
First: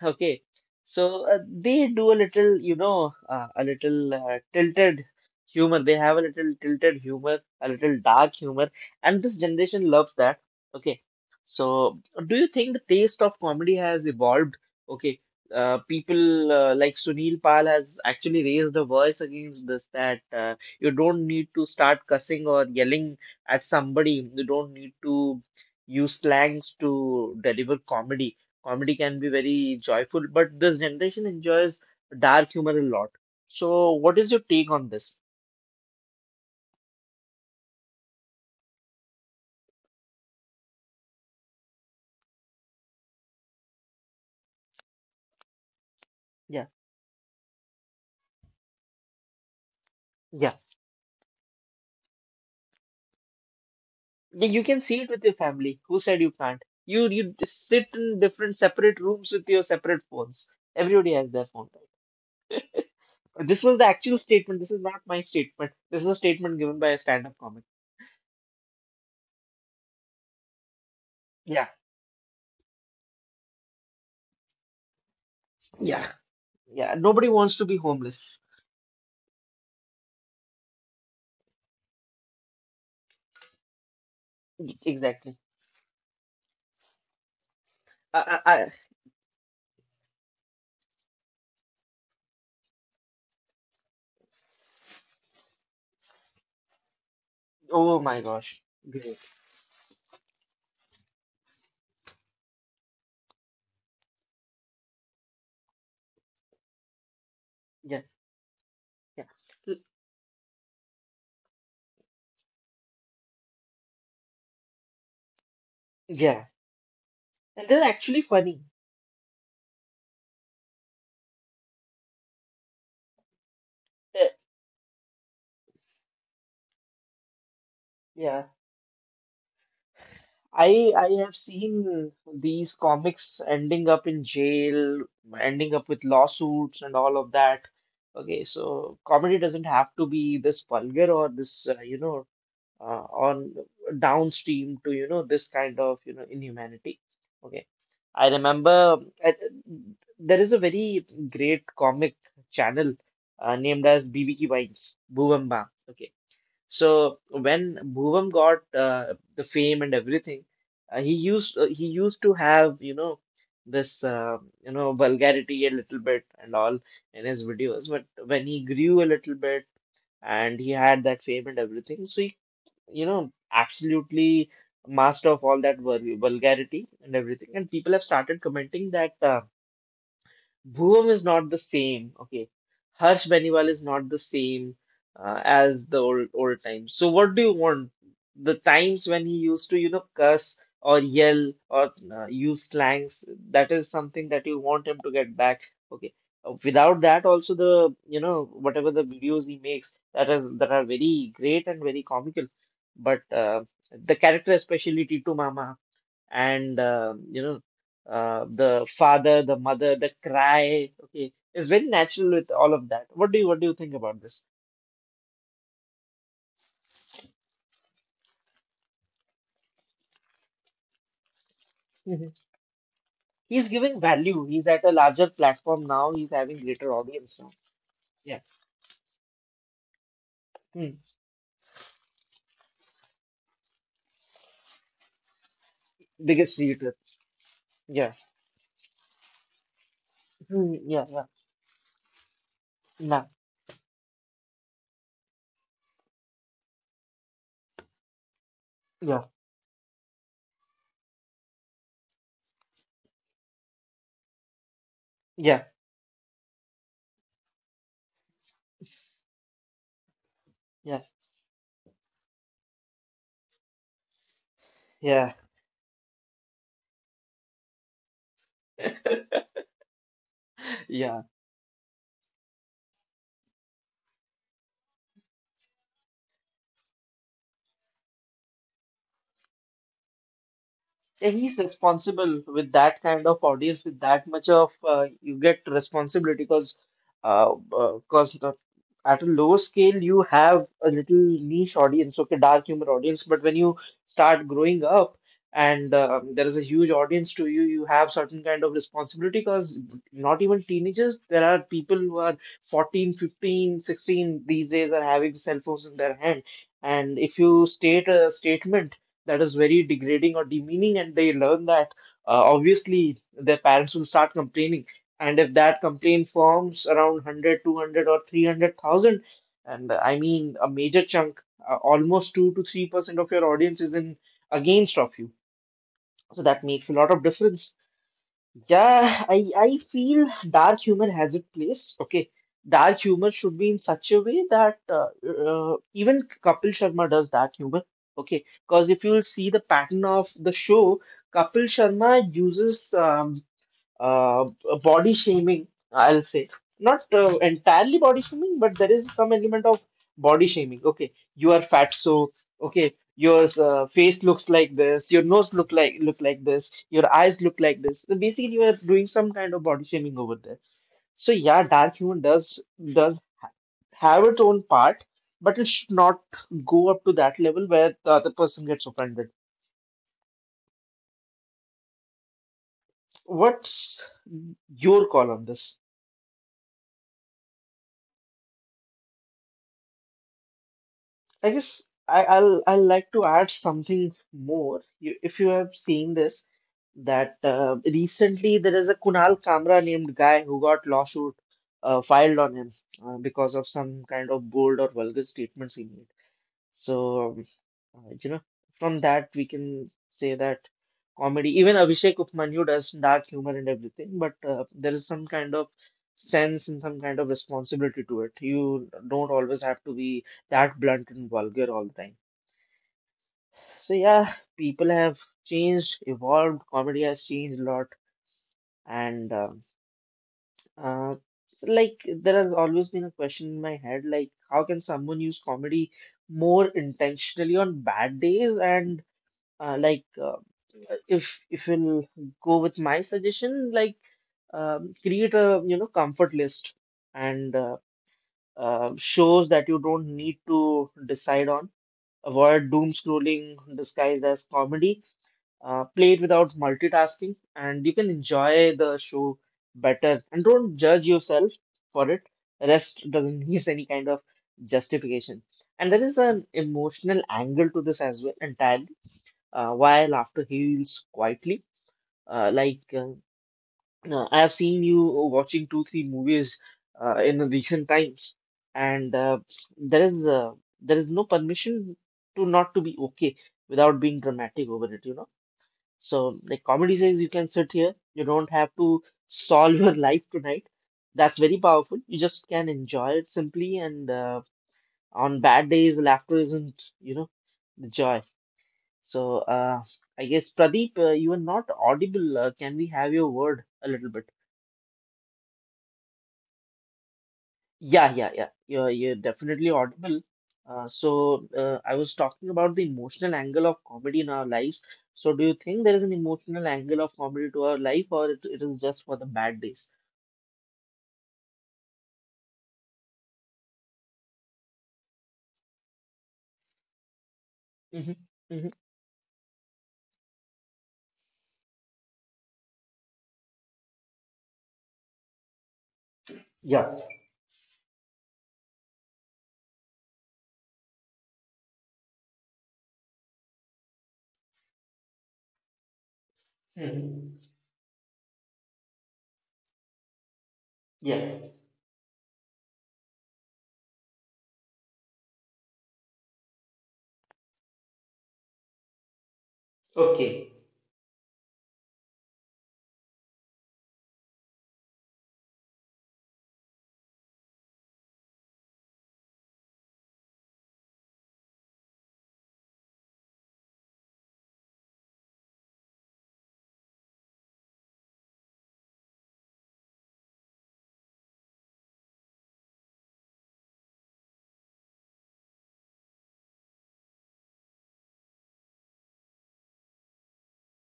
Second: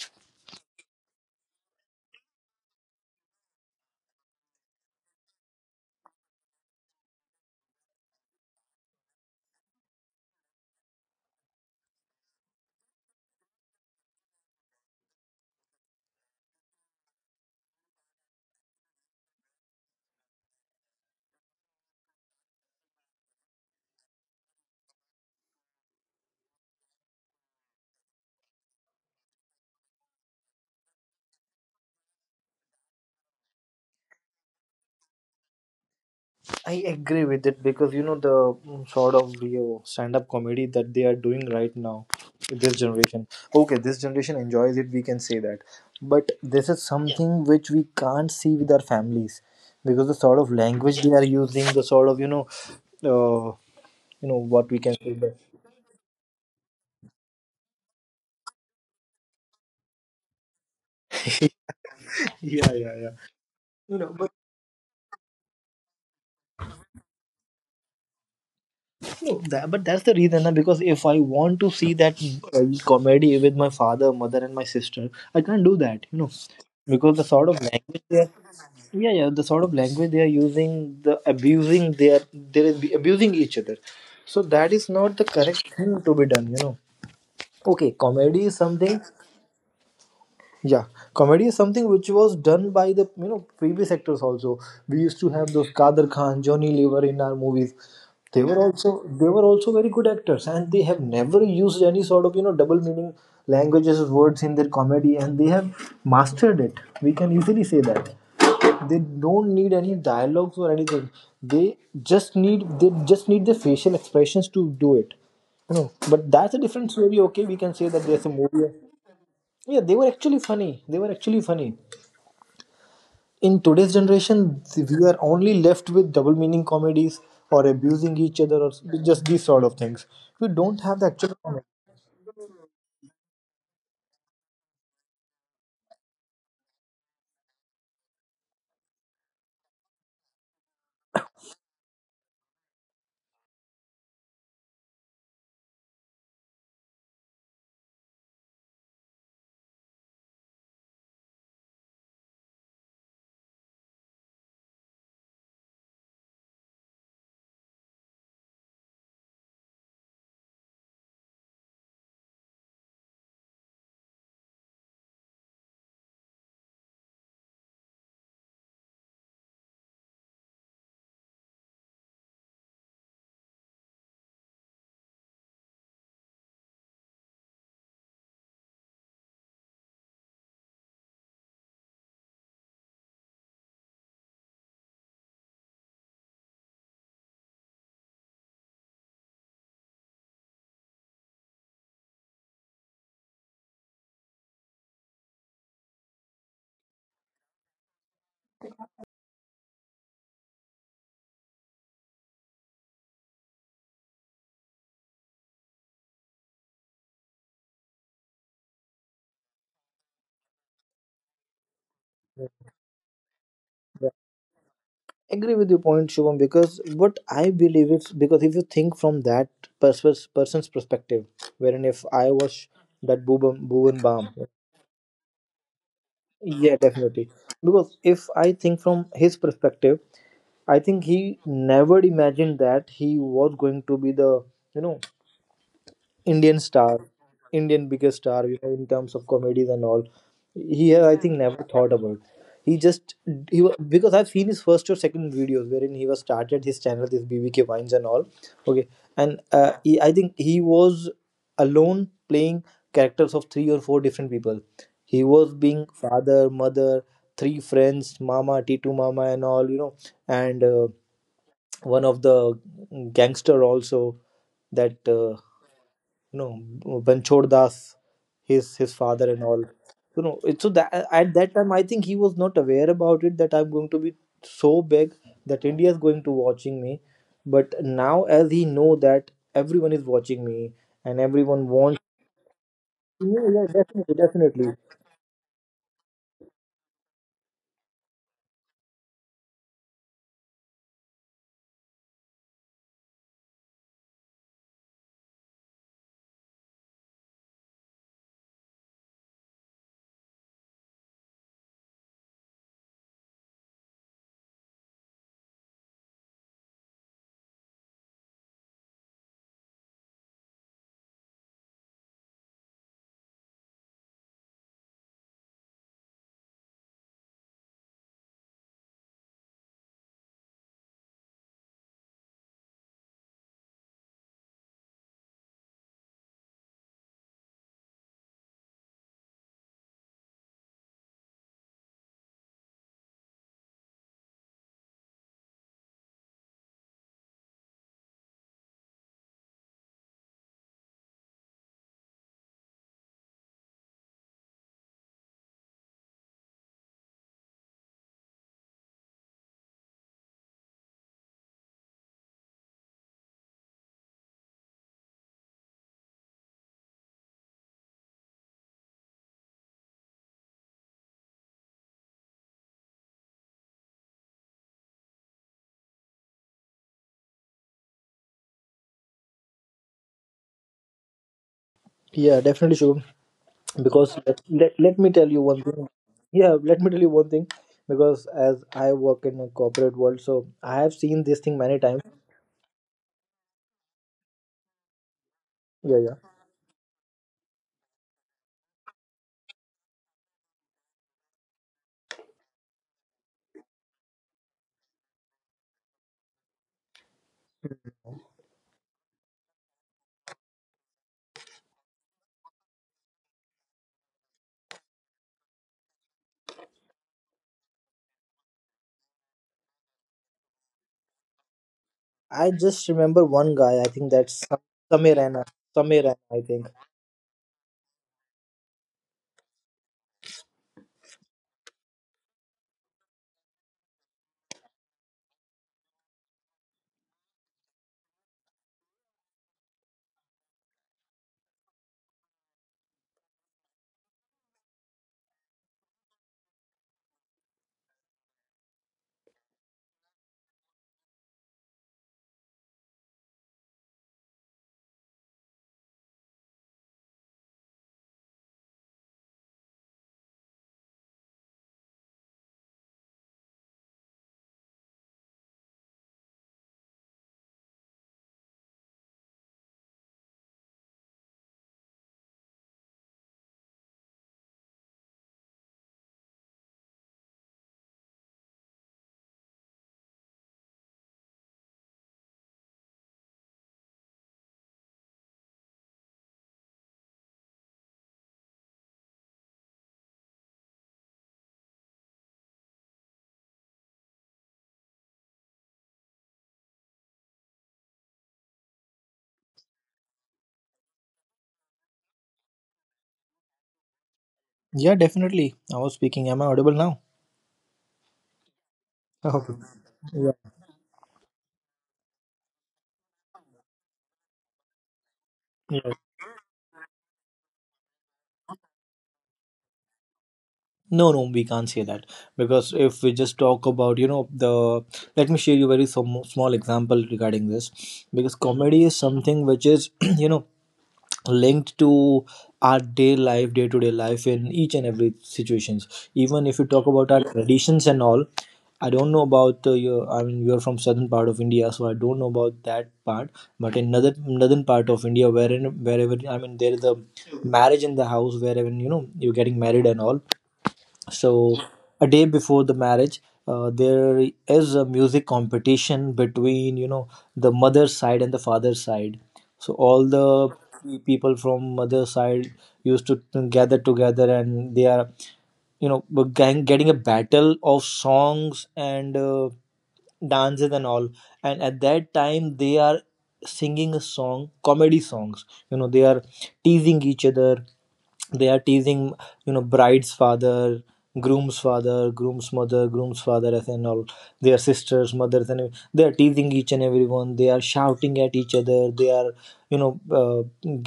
[SPEAKER 2] Okay, so they do a little, you know, a little tilted humor. They have a little tilted humor, a little dark humor, and this generation loves that. Okay, so do you think the taste of comedy has evolved? Okay, people like Sunil Pal has actually raised a voice against this that you don't need to start cussing or yelling at somebody. You don't need to use slangs to deliver comedy. Comedy can be very joyful, but this generation enjoys dark humor a lot. So, what is your take on this?
[SPEAKER 1] I agree with it because you know the mm, sort of you stand-up comedy that they are doing right now, this generation. Okay, this generation enjoys it. We can say that, but
[SPEAKER 2] Yeah,
[SPEAKER 1] this is something which we can't see with our families because the sort of
[SPEAKER 2] yeah,
[SPEAKER 1] language they are using, the sort of uh, you know
[SPEAKER 2] yeah.
[SPEAKER 1] what
[SPEAKER 2] You
[SPEAKER 1] we
[SPEAKER 2] can
[SPEAKER 1] can
[SPEAKER 2] see
[SPEAKER 1] say.
[SPEAKER 2] it with your family. Who said you can't? You sit in different separate rooms with your separate phones. Everybody has
[SPEAKER 1] That-
[SPEAKER 2] their phone.
[SPEAKER 1] yeah, yeah, yeah.
[SPEAKER 2] This
[SPEAKER 1] You
[SPEAKER 2] was the
[SPEAKER 1] know, but
[SPEAKER 2] actual statement. This is not my statement. This is a statement given by a stand-up comic.
[SPEAKER 1] no, that, but that's the reason na, because if I want to
[SPEAKER 2] Yeah,
[SPEAKER 1] see that comedy with my father, mother, and my sister, I can't do that. You know,
[SPEAKER 2] yeah,
[SPEAKER 1] because
[SPEAKER 2] yeah.
[SPEAKER 1] the sort
[SPEAKER 2] Nobody
[SPEAKER 1] of
[SPEAKER 2] wants to be
[SPEAKER 1] language they are,
[SPEAKER 2] homeless.
[SPEAKER 1] yeah yeah, the sort of language they are using, the abusing they are abusing each other. So that is
[SPEAKER 2] Y-
[SPEAKER 1] not the
[SPEAKER 2] Exactly.
[SPEAKER 1] correct thing to be done, you know. Okay, comedy is
[SPEAKER 2] I,
[SPEAKER 1] something, yeah, comedy is something which was done by the you know previous actors also. We used to have those Kader Khan, Johnny Lever in our movies.
[SPEAKER 2] oh my gosh.
[SPEAKER 1] They were
[SPEAKER 2] Great.
[SPEAKER 1] also very good actors, and they have never used any sort of you know double meaning languages words in their comedy, and they have mastered it. We can easily say that
[SPEAKER 2] Yeah,
[SPEAKER 1] they
[SPEAKER 2] yeah.
[SPEAKER 1] don't need any
[SPEAKER 2] L-
[SPEAKER 1] dialogues or anything. They they just need the facial expressions to do it. You know, but that's a
[SPEAKER 2] Yeah,
[SPEAKER 1] different story. Okay, we can say
[SPEAKER 2] and
[SPEAKER 1] that
[SPEAKER 2] they're
[SPEAKER 1] there's a
[SPEAKER 2] actually
[SPEAKER 1] movie.
[SPEAKER 2] funny.
[SPEAKER 1] Yeah, they were actually funny. They were actually funny. In today's
[SPEAKER 2] Eh,
[SPEAKER 1] generation, we are only left with double meaning comedies or abusing each other or
[SPEAKER 2] yeah.
[SPEAKER 1] just these sort of things. We don't have the
[SPEAKER 2] I
[SPEAKER 1] actual
[SPEAKER 2] I have
[SPEAKER 1] comedy.
[SPEAKER 2] seen these comics ending up in jail, ending up with lawsuits and all of that. Okay, so comedy doesn't have to be this vulgar or this, you know, on downstream to, you know, this kind of, you know, inhumanity. Okay. I remember uh, there is a very great comic channel named as BBQ Vines, Boomerang. So when Bhuvam got the fame and everything, he used to have, you know, this you know, vulgarity a little bit and all in his videos. But when he grew a little bit and he had that fame and everything, so he, you know, absolutely master of all that vulgarity and everything. And people have started commenting that. Bhuvam is not the same. Okay, Harsh Beniwal is not the same as the old times. So what do you want? The times when he used to, you know, curse or yell or use slangs. That is something that you want him to get back. Okay. Without that, also the, you know, whatever the videos he makes, that is that are very great and very comical. But the character, especially Titu Mama, and the father, the mother, the cry. Okay, is very natural with all of that. What do you
[SPEAKER 1] Yeah.
[SPEAKER 2] think about this?
[SPEAKER 1] Agree with your point, Shubham, because what I believe is, because if you think from that person's perspective, wherein if I
[SPEAKER 2] Hmm.
[SPEAKER 1] was that
[SPEAKER 2] He's
[SPEAKER 1] Bhuvan
[SPEAKER 2] giving
[SPEAKER 1] Bam,
[SPEAKER 2] value. He's at a larger platform now. He's having
[SPEAKER 1] yeah,
[SPEAKER 2] greater
[SPEAKER 1] definitely.
[SPEAKER 2] audience now.
[SPEAKER 1] Because if
[SPEAKER 2] Yeah.
[SPEAKER 1] I think from his perspective, I think
[SPEAKER 2] Mm.
[SPEAKER 1] he never imagined that he was going to be the you know Indian
[SPEAKER 2] Biggest
[SPEAKER 1] star,
[SPEAKER 2] YouTuber.
[SPEAKER 1] Indian biggest
[SPEAKER 2] Yeah.
[SPEAKER 1] star, you know, in terms of comedies and all. He
[SPEAKER 2] Mm,
[SPEAKER 1] had,
[SPEAKER 2] yeah.
[SPEAKER 1] I
[SPEAKER 2] Yeah.
[SPEAKER 1] think, never thought about. He just
[SPEAKER 2] Nah.
[SPEAKER 1] because I've seen his first or second videos wherein he was started his channel, this BBK Vines and all. Okay,
[SPEAKER 2] Yeah.
[SPEAKER 1] and I think he was alone playing characters of three or four different people. He was
[SPEAKER 2] Yeah.
[SPEAKER 1] being father, mother, three friends, mama, T2 mama, and all. You know, and
[SPEAKER 2] Yeah.
[SPEAKER 1] one of the gangster also that
[SPEAKER 2] Yeah.
[SPEAKER 1] no Banchod Das, his father and all. You know, it, so that
[SPEAKER 2] Yeah.
[SPEAKER 1] at that time I think he was not aware about it that I'm going to be so big, that India is going to watching me. But now as he know that everyone is watching me and
[SPEAKER 2] Yeah, he's
[SPEAKER 1] everyone wants.
[SPEAKER 2] responsible with that kind of
[SPEAKER 1] Yeah, yeah,
[SPEAKER 2] audience, with
[SPEAKER 1] definitely,
[SPEAKER 2] that much
[SPEAKER 1] definitely.
[SPEAKER 2] of you get responsibility because uh, uh, 'cause the- at a low scale you have a little niche audience, okay, dark humor audience. But when you start growing up and there is a huge audience to you, you have certain kind of responsibility because not even teenagers, there are people who are 14, 15, 16 these days are having cell phones in their hand. And if you state a statement that is very degrading or demeaning and they learn that, obviously their parents will start complaining, and if that complaint forms around 100 200 or 300,000 and I mean a major chunk, almost 2 to 3% of your audience is in against of you, so that makes a lot of difference. Yeah, I feel dark humor has a place. Okay, dark humor should be in such a way that even Kapil Sharma does dark humor. Okay, because if you will see the pattern of the show, Kapil Sharma uses uh, body shaming, I'll say. Not entirely body shaming, but there is some element of body shaming. Okay, you are fat, so okay, your face looks like this, your nose look like this, your eyes look like this. So basically, you are doing some kind of body shaming over there. So yeah, dark humor does have its own part, but it should not go up to that level where the other person gets offended.
[SPEAKER 1] Yeah, definitely, Shubham. Because
[SPEAKER 2] What's
[SPEAKER 1] let me
[SPEAKER 2] your
[SPEAKER 1] tell you
[SPEAKER 2] call
[SPEAKER 1] one
[SPEAKER 2] on
[SPEAKER 1] thing.
[SPEAKER 2] this?
[SPEAKER 1] Yeah, let me tell you one thing. Because as I work in a corporate world, so I have seen this
[SPEAKER 2] I
[SPEAKER 1] thing many
[SPEAKER 2] guess
[SPEAKER 1] times.
[SPEAKER 2] I'll like to add something more. You, if you have
[SPEAKER 1] Yeah,
[SPEAKER 2] seen
[SPEAKER 1] yeah.
[SPEAKER 2] this, that recently there is a Kunal Kamra named guy who got lawsuit filed on him because of some kind of bold or vulgar statements he made. So you know, from that we can say that comedy, even Abhishek Upmanyu does dark humor and everything, but there is some kind of sense and some kind of responsibility to it. You don't always have to be that blunt and vulgar all the time.
[SPEAKER 1] I just remember one guy. I
[SPEAKER 2] So
[SPEAKER 1] think that's
[SPEAKER 2] yeah, people
[SPEAKER 1] Samir
[SPEAKER 2] have
[SPEAKER 1] Raina.
[SPEAKER 2] changed,
[SPEAKER 1] Samir Raina, I
[SPEAKER 2] evolved.
[SPEAKER 1] think.
[SPEAKER 2] Comedy has changed a lot, and uh, so, like, there has always been a question in my head, like how can someone use comedy more intentionally on bad days and uh, like uh, if you'll go with my suggestion, like create a, you know, comfort list and shows that you don't need to decide on, avoid doom scrolling disguised as comedy, play it without multitasking and you can enjoy the show better and don't judge yourself for it. Rest doesn't need any kind of justification, and there is an emotional angle to this as well entirely, while laughter heals quietly. Uh, like uh, I have seen you watching two, three movies in the recent times, and there is uh, there is no permission to not to be okay without being dramatic over it, you know. So like comedy says, you can sit here. You don't have to solve your life tonight. That's very powerful. You just can enjoy it simply, and on bad days, laughter isn't, you know, the joy. So, I guess Pradeep, you are not audible. Can we have your word a little bit?
[SPEAKER 1] Yeah, definitely. I was speaking. Am I audible now?
[SPEAKER 2] Yeah, yeah, yeah. You're
[SPEAKER 1] Okay.
[SPEAKER 2] definitely audible.
[SPEAKER 1] Yeah.
[SPEAKER 2] So, I was talking about the emotional angle of comedy in our lives. So, do you think there is
[SPEAKER 1] Yeah.
[SPEAKER 2] an emotional angle of comedy to our life, or it is just for the bad days?
[SPEAKER 1] No, no, we can't say that because if we just talk about, you know, the, let me share you very some small example regarding this,
[SPEAKER 2] Hmm.
[SPEAKER 1] because
[SPEAKER 2] Hmm.
[SPEAKER 1] comedy is something which is, you know, linked to our day to day life in each and every situations, even if you
[SPEAKER 2] Yeah.
[SPEAKER 1] talk about our traditions and all. I don't know about your, I mean you're from southern part of India so I don't know about that part, but in northern part of India, wherein wherever, I mean, there is a
[SPEAKER 2] Hmm.
[SPEAKER 1] marriage in the house wherein you know you're getting married and all.
[SPEAKER 2] Yeah.
[SPEAKER 1] So a day before the marriage there is a music competition between you know the mother's side and the father's side. So all
[SPEAKER 2] Okay.
[SPEAKER 1] the people from mother's side used to gather together and they are you know getting a battle of songs and dances and all, and at that time they are singing a song, comedy songs, you know. They are teasing each other, they are teasing, you know, bride's father, groom's father, groom's mother, groom's father as and all, their sisters, mothers, and they are teasing each and everyone, they are shouting at each other, they are you know uh,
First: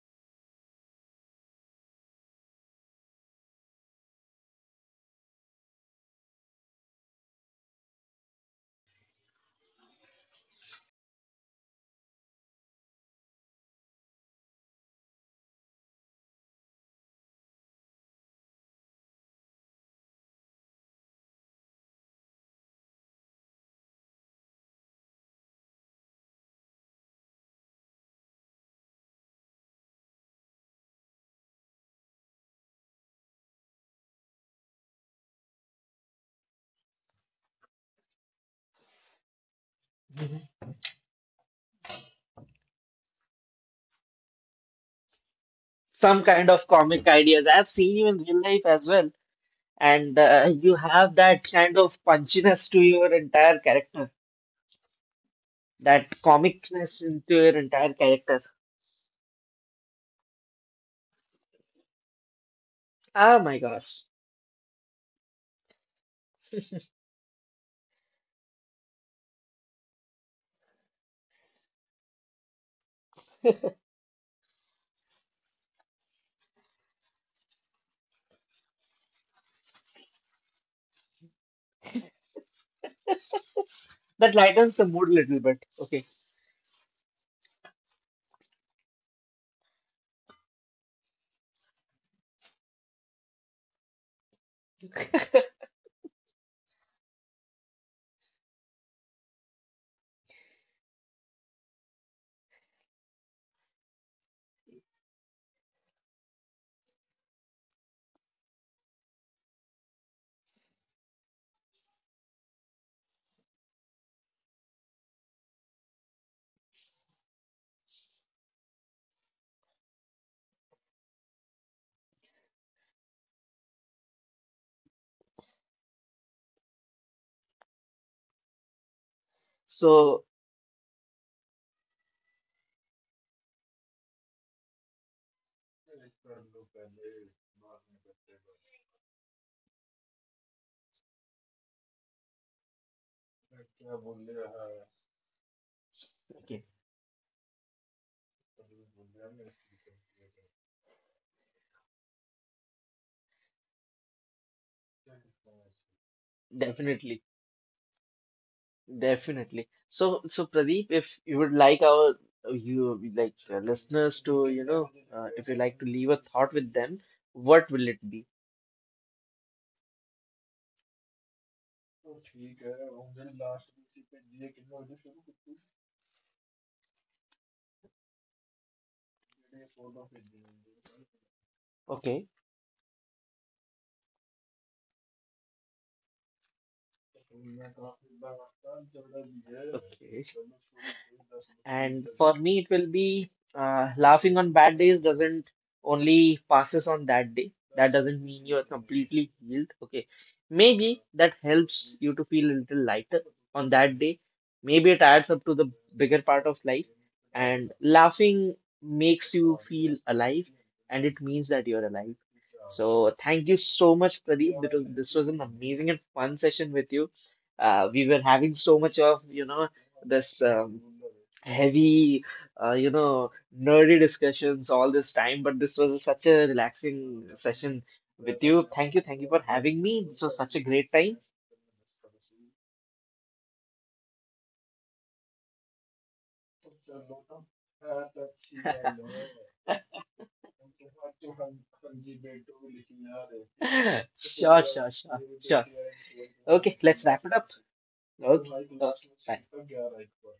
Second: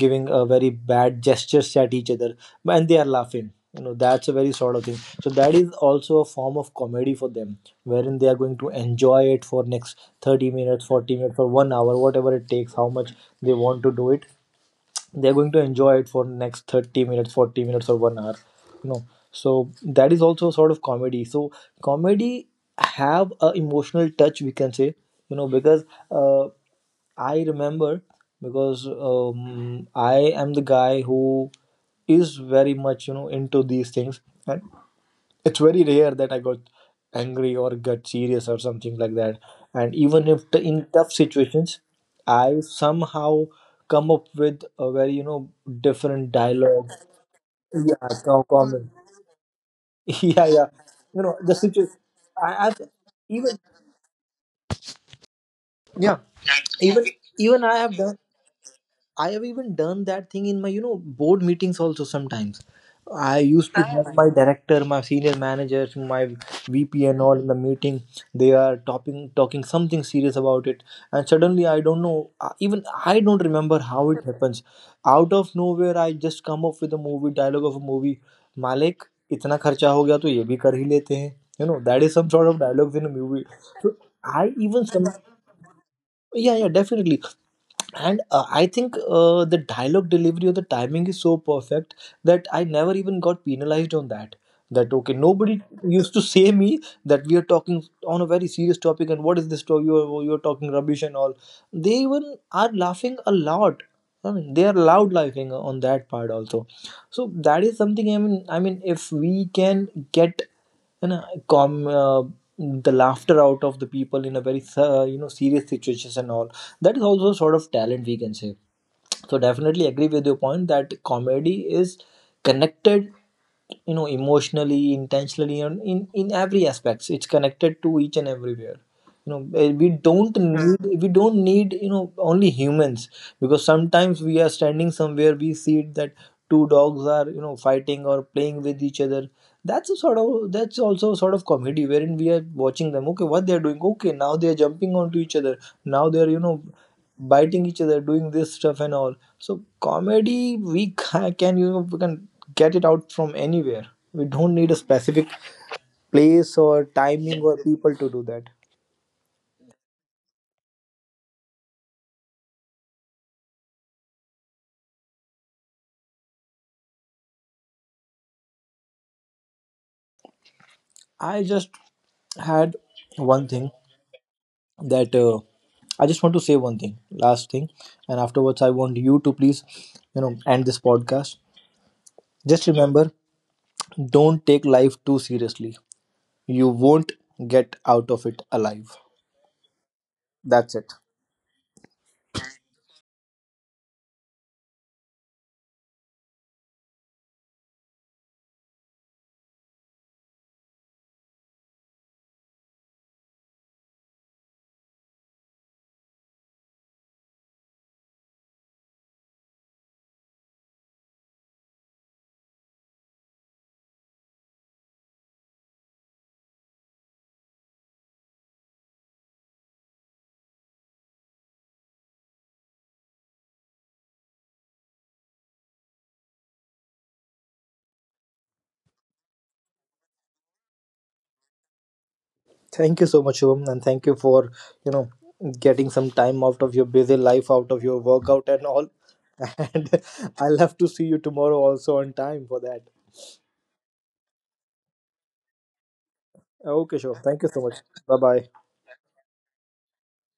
[SPEAKER 1] giving a very bad gestures at each other, and they are laughing, you know. That's a very sort of thing, so that is also a form of comedy for them, wherein they are going to enjoy it for next 30 minutes 40 minutes for 1 hour, whatever it takes, how much they want to do it. They're going to enjoy it for next 30 minutes 40 minutes or 1 hour, you know. So that is also sort of comedy. So comedy have a emotional touch, we can say, you know. Because uh, I remember, because I am the guy who is very much you know into these things, and it's very rare that I got angry or got serious or something like that. And even if in tough situations, I somehow come up with a very you know
[SPEAKER 2] Some
[SPEAKER 1] different
[SPEAKER 2] kind of
[SPEAKER 1] dialogue.
[SPEAKER 2] comic ideas. I've seen
[SPEAKER 1] Yeah,
[SPEAKER 2] you in real life as
[SPEAKER 1] common.
[SPEAKER 2] well, and
[SPEAKER 1] Yeah, yeah.
[SPEAKER 2] you have
[SPEAKER 1] You know
[SPEAKER 2] that
[SPEAKER 1] the
[SPEAKER 2] kind
[SPEAKER 1] situation.
[SPEAKER 2] of punchiness
[SPEAKER 1] I've
[SPEAKER 2] to your
[SPEAKER 1] even,
[SPEAKER 2] entire character. That
[SPEAKER 1] yeah, even
[SPEAKER 2] comicness into
[SPEAKER 1] even
[SPEAKER 2] your
[SPEAKER 1] I have
[SPEAKER 2] entire
[SPEAKER 1] done
[SPEAKER 2] character.
[SPEAKER 1] I have even done that thing in my, you know, board meetings also sometimes. I
[SPEAKER 2] Ah, my
[SPEAKER 1] used to have
[SPEAKER 2] gosh,
[SPEAKER 1] my director, my senior managers, my VP and all in the meeting. They are talking something serious about it, and suddenly I don't know. Even I don't remember how it happens. Out of nowhere, I just come up with a movie dialogue of a movie. Malik, इतना खर्चा हो गया तो ये भी कर ही लेते हैं. You know, that is some sort of dialogues in a movie. So
[SPEAKER 2] that
[SPEAKER 1] I
[SPEAKER 2] lightens
[SPEAKER 1] even
[SPEAKER 2] the
[SPEAKER 1] some
[SPEAKER 2] mood a little bit. Okay,
[SPEAKER 1] yeah yeah, definitely. And I think the dialogue delivery or the timing is so perfect that I never even got penalized on that, that okay, nobody used to say me that we are talking on a very serious topic and what is this you are talking rubbish and all. They even are laughing a lot, I mean they are loud laughing on that part also. So that is something, I mean if we can get, you know, com the laughter out of the people in a very you know serious situations and all, that is also a sort of talent we can say. So definitely agree with your point that comedy is connected, you know, emotionally, intentionally, and in every aspects it's connected to each and everywhere, you know. We
[SPEAKER 2] so
[SPEAKER 1] don't need, you know, only humans, because sometimes we are standing somewhere we see it that two dogs are you know fighting or playing with each other. That's a sort of, that's also a sort of comedy wherein we are watching them, okay what they're doing, okay now they're jumping onto each other, now they're you know
[SPEAKER 2] okay,
[SPEAKER 1] biting each other, doing this stuff and all. So comedy, we ca- can you we can get it out from anywhere. We don't need a specific place or
[SPEAKER 2] definitely,
[SPEAKER 1] timing or people to do that.
[SPEAKER 2] definitely. So, Pradeep, if you would like our, you like listeners to, you know, if you like to leave a thought with them, what will it be?
[SPEAKER 1] I just had one thing that I just want to say one thing, last thing, and afterwards I want you to please, you know, end this podcast.
[SPEAKER 2] Okay.
[SPEAKER 1] Just remember, don't take life too seriously. You won't get out of it alive.
[SPEAKER 2] Okay.
[SPEAKER 1] That's it.
[SPEAKER 2] And for me, it will be, laughing on bad days doesn't only passes on that day. That doesn't mean you are completely healed. Okay. Maybe that helps you to feel a little lighter on that day. Maybe it adds up to the bigger part of life. And laughing makes you feel alive, and it means that you're alive. So thank you so much, Pradeep, because this was an amazing and fun session with you. We were having so much of, you know, this heavy, you know, nerdy discussions all this time, but this was such a relaxing session with you. Thank you, thank you for having me. This was such a great time.
[SPEAKER 1] Thank you so much, Shubham, and thank you for you know getting some time out of your busy life, out of your workout and all. And I'll have to see you tomorrow also on time for that.
[SPEAKER 2] Sure, sure, sure, sure. Okay,
[SPEAKER 1] Okay,
[SPEAKER 2] let's
[SPEAKER 1] sure.
[SPEAKER 2] wrap it
[SPEAKER 1] Thank
[SPEAKER 2] up.
[SPEAKER 1] you so much. Bye bye.
[SPEAKER 2] Okay, bye.